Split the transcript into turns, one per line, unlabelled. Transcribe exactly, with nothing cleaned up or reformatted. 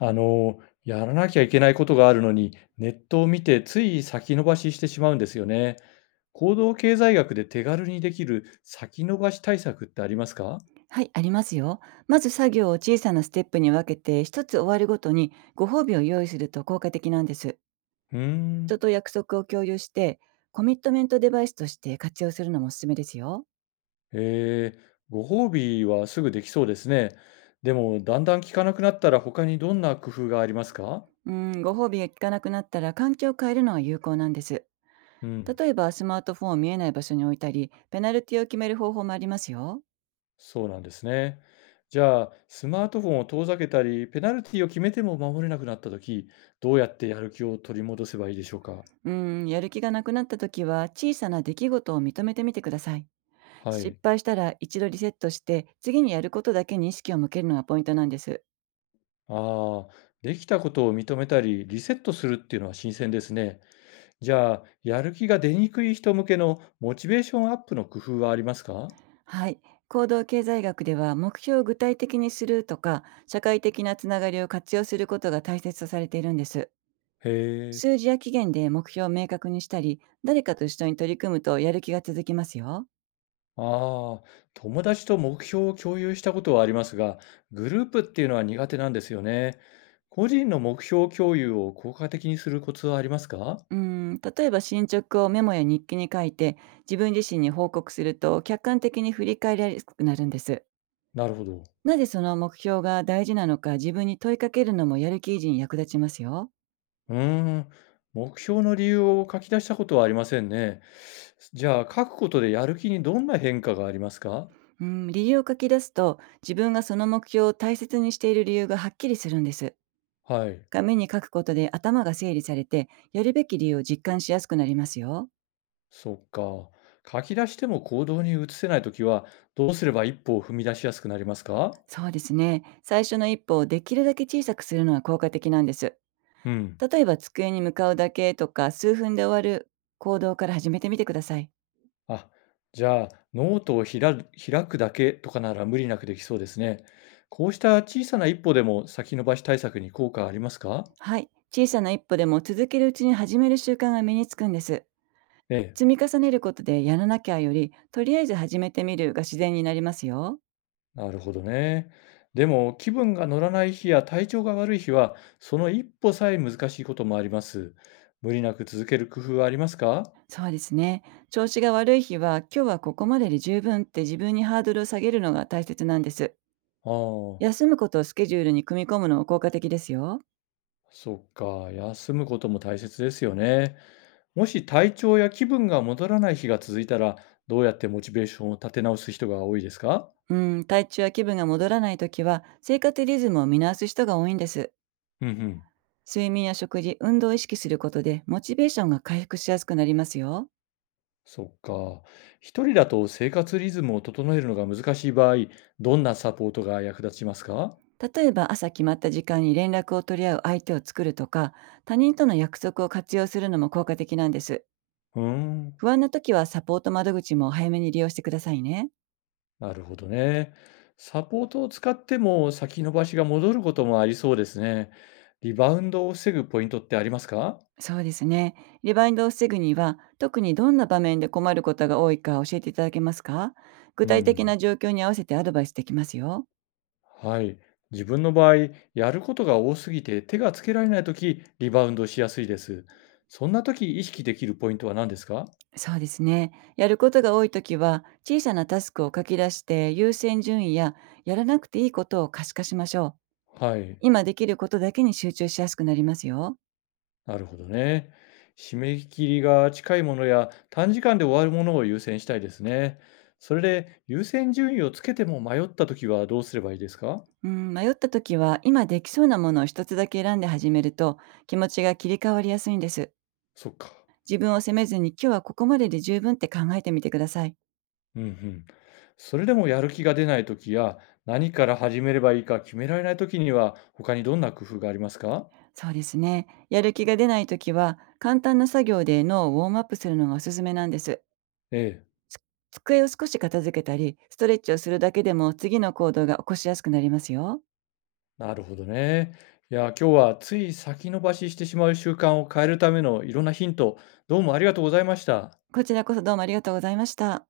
あの、やらなきゃいけないことがあるのに、ネットを見てつい先延ばししてしまうんですよね。行動経済学で手軽にできる先延ばし対策ってありますか？
はい、ありますよ。まず作業を小さなステップに分けて、一つ終わるごとにご褒美を用意すると効果的なんです。
うー
人
ん。
と約束を共有して、コミットメントデバイスとして活用するのもおすすめですよ。
えー、ご褒美はすぐできそうですね。でも、だんだん効かなくなったら他にどんな工夫がありますか？
うん、ご褒美が効かなくなったら環境を変えるのが有効なんです。
うん、
例えばスマートフォンを見えない場所に置いたり、ペナルティを決める方法もありますよ。
そうなんですね。じゃあ、スマートフォンを遠ざけたり、ペナルティを決めても守れなくなったとき、どうやってやる気を取り戻せばいいでしょうか？
うん、やる気がなくなった時は小さな出来事を認めてみてください。
は
失
い。
敗したら一度リセットして、次にやることだけに意識を向けるのがポイントなんです。
ああ、できたことを認めたり、リセットするっていうのは新鮮ですね。じゃあ、やる気が出にくい人向けのモチベーションアップの工夫はありますか？
はい。行動経済学では、目標を具体的にするとか社会的なつながりを活用することが大切とされているんです。
へ
数
え。
字や期限で目標を明確にしたり、誰かと一緒に取り組むとやる気が続きますよ。
ああ、友達と目標を共有したことはありますが、グループっていうのは苦手なんですよね。個人の目標共有を効果的にするコツはありますか？
うん、例えば進捗をメモや日記に書いて、自分自身に報告すると客観的に振り返りやすくなるんです。
なるほど。
なぜその目標が大事なのか、自分に問いかけるのもやる気維持に役立ちますよ。
うーん、目標の理由を書き出したことはありませんね。じゃあ、書くことでやる気にどんな変化がありますか？
うん、理由を書き出すと、自分がその目標を大切にしている理由がはっきりするんです。
はい。
紙に書くことで頭が整理されて、やるべき理由を実感しやすくなりますよ。
そっか。書き出しても行動に移せないときは、どうすれば一歩を踏み出しやすくなりますか？
そうですね。最初の一歩をできるだけ小さくするのは効果的なんです。
うん。
例えば机に向かうだけとか、数分で終わる行動から始めてみてください。
あ、じゃあ、ノートを開く開くだけとかなら無理なくできそうですね。こうした小さな一歩でも先延ばし対策に効果ありますか？
はい。小さな一歩でも続けるうちに、始める習慣が身につくんです。
ええ、
積み重ねることで、やらなきゃよりとりあえず始めてみるが自然になりますよ。
なるほどね。でも、気分が乗らない日や体調が悪い日は、その一歩さえ難しいこともあります。無理なく続ける工夫はありますか？
そうですね。調子が悪い日は、今日はここまでで十分って自分にハードルを下げるのが大切なんです。
ああ。
休むことをスケジュールに組み込むのも効果的ですよ。
そっか、休むことも大切ですよね。もし体調や気分が戻らない日が続いたら、どうやってモチベーションを立て直す人が多いですか？
うん、体調や気分が戻らないときは、生活リズムを見直す人が多いんです。
うんうん。
睡眠や食事、運動を意識することで、モチベーションが回復しやすくなりますよ。
そっか。一人だと生活リズムを整えるのが難しい場合、どんなサポートが役立ちますか？
例えば、朝決まった時間に連絡を取り合う相手を作るとか、他人との約束を活用するのも効果的なんです。
うーん。
不安な時はサポート窓口も早めに利用してくださいね。
なるほどね。サポートを使っても先延ばしが戻ることもありそうですね。リバウンドを防ぐポイントってありますか？
そうですね。リバインドを防ぐには、特にどんな場面で困ることが多いか教えていただけますか？具
う
体的
ん。
な状況に合わせてアドバイスできますよ。
はい。自分の場合、やることが多すぎて手がつけられないとき、リバウンドしやすいです。そんなとき意識できるポイントは何ですか？
そうですね。やることが多いときは、小さなタスクを書き出して、優先順位や、やらなくていいことを可視化しましょう。
はい。
今できることだけに集中しやすくなりますよ。
なるほどね。締め切りが近いものや短時間で終わるものを優先したいですね。それで優先順位をつけても迷ったときはどうすればいいですか？
うん、迷ったときは、今できそうなものを一つだけ選んで始めると、気持ちが切り替わりやすいんです。
そっか。
自分を責めずに、今日はここまでで十分って考えてみてください。
うんうん。それでもやる気が出ないときや何から始めればいいか決められないときには他にどんな工夫がありますか？
そうですね。やる気が出ないときは、簡単な作業で脳をウォームアップするのがおすすめなんです。
ええ。
つ机を少し片付けたり、ストレッチをするだけでも次の行動が起こしやすくなりますよ。
なるほどね。いや、今日はつい先延ばししてしまう習慣を変えるためのいろんなヒント、どうもありがとうございました。
こちらこそどうもありがとうございました。